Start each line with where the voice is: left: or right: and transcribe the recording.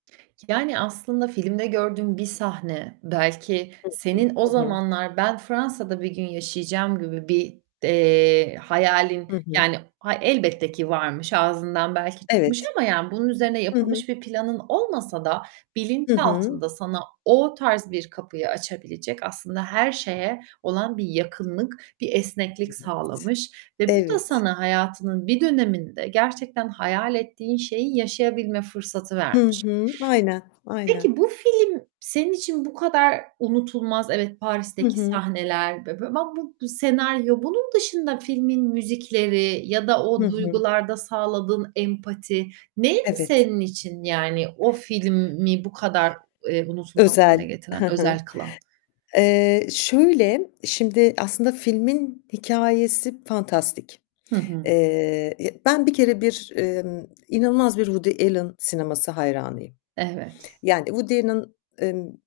right: Yani, aslında filmde gördüğün bir sahne belki
left: Hı hı,
right: senin o
left: hı hı.
right: zamanlar ben Fransa'da bir gün yaşayacağım gibi bir, eee, hayalin
left: Hı hı.
right: yani hay elbette ki varmış, ağzından belki çıkmış
left: Evet.
right: ama yani bunun üzerine
left: Hı hı.
right: yapılmış bir planın olmasa da
left: Hı hı.
right: bilinçaltında sana o tarz bir kapıyı açabilecek, aslında her şeye olan bir yakınlık, bir esneklik
left: Evet,
right: sağlamış ve bu da
left: evet.
right: sana, hayatının bir döneminde gerçekten hayal ettiğin şeyi yaşayabilme fırsatı
left: Hı
right: vermiş.
left: hı. Aynen. Aynen.
right: Peki bu film, senin için bu kadar unutulmaz, evet,
left: Hı
right: Paris'teki
left: hı.
right: sahneler ve [unintelligible] bu senaryo, bunun dışında filmin müzikleri ya da
left: Hı
right: o
left: hı.
right: duygularda sağladığın empati neydi
left: Evet.
right: senin için? Yani o filmi bu kadar, eee, unutulmaz hâle
left: Özel,
right: getiren
left: he he.
right: özel kılan?
left: Eee, şöyle, şimdi aslında filmin hikâyesi fantastik.
right: Hı hı.
left: Eee, ben bir kere bir, emm, inanılmaz bir Woody Allen sineması hayranıyım
right: Evet.
left: yani Woody Allen, emm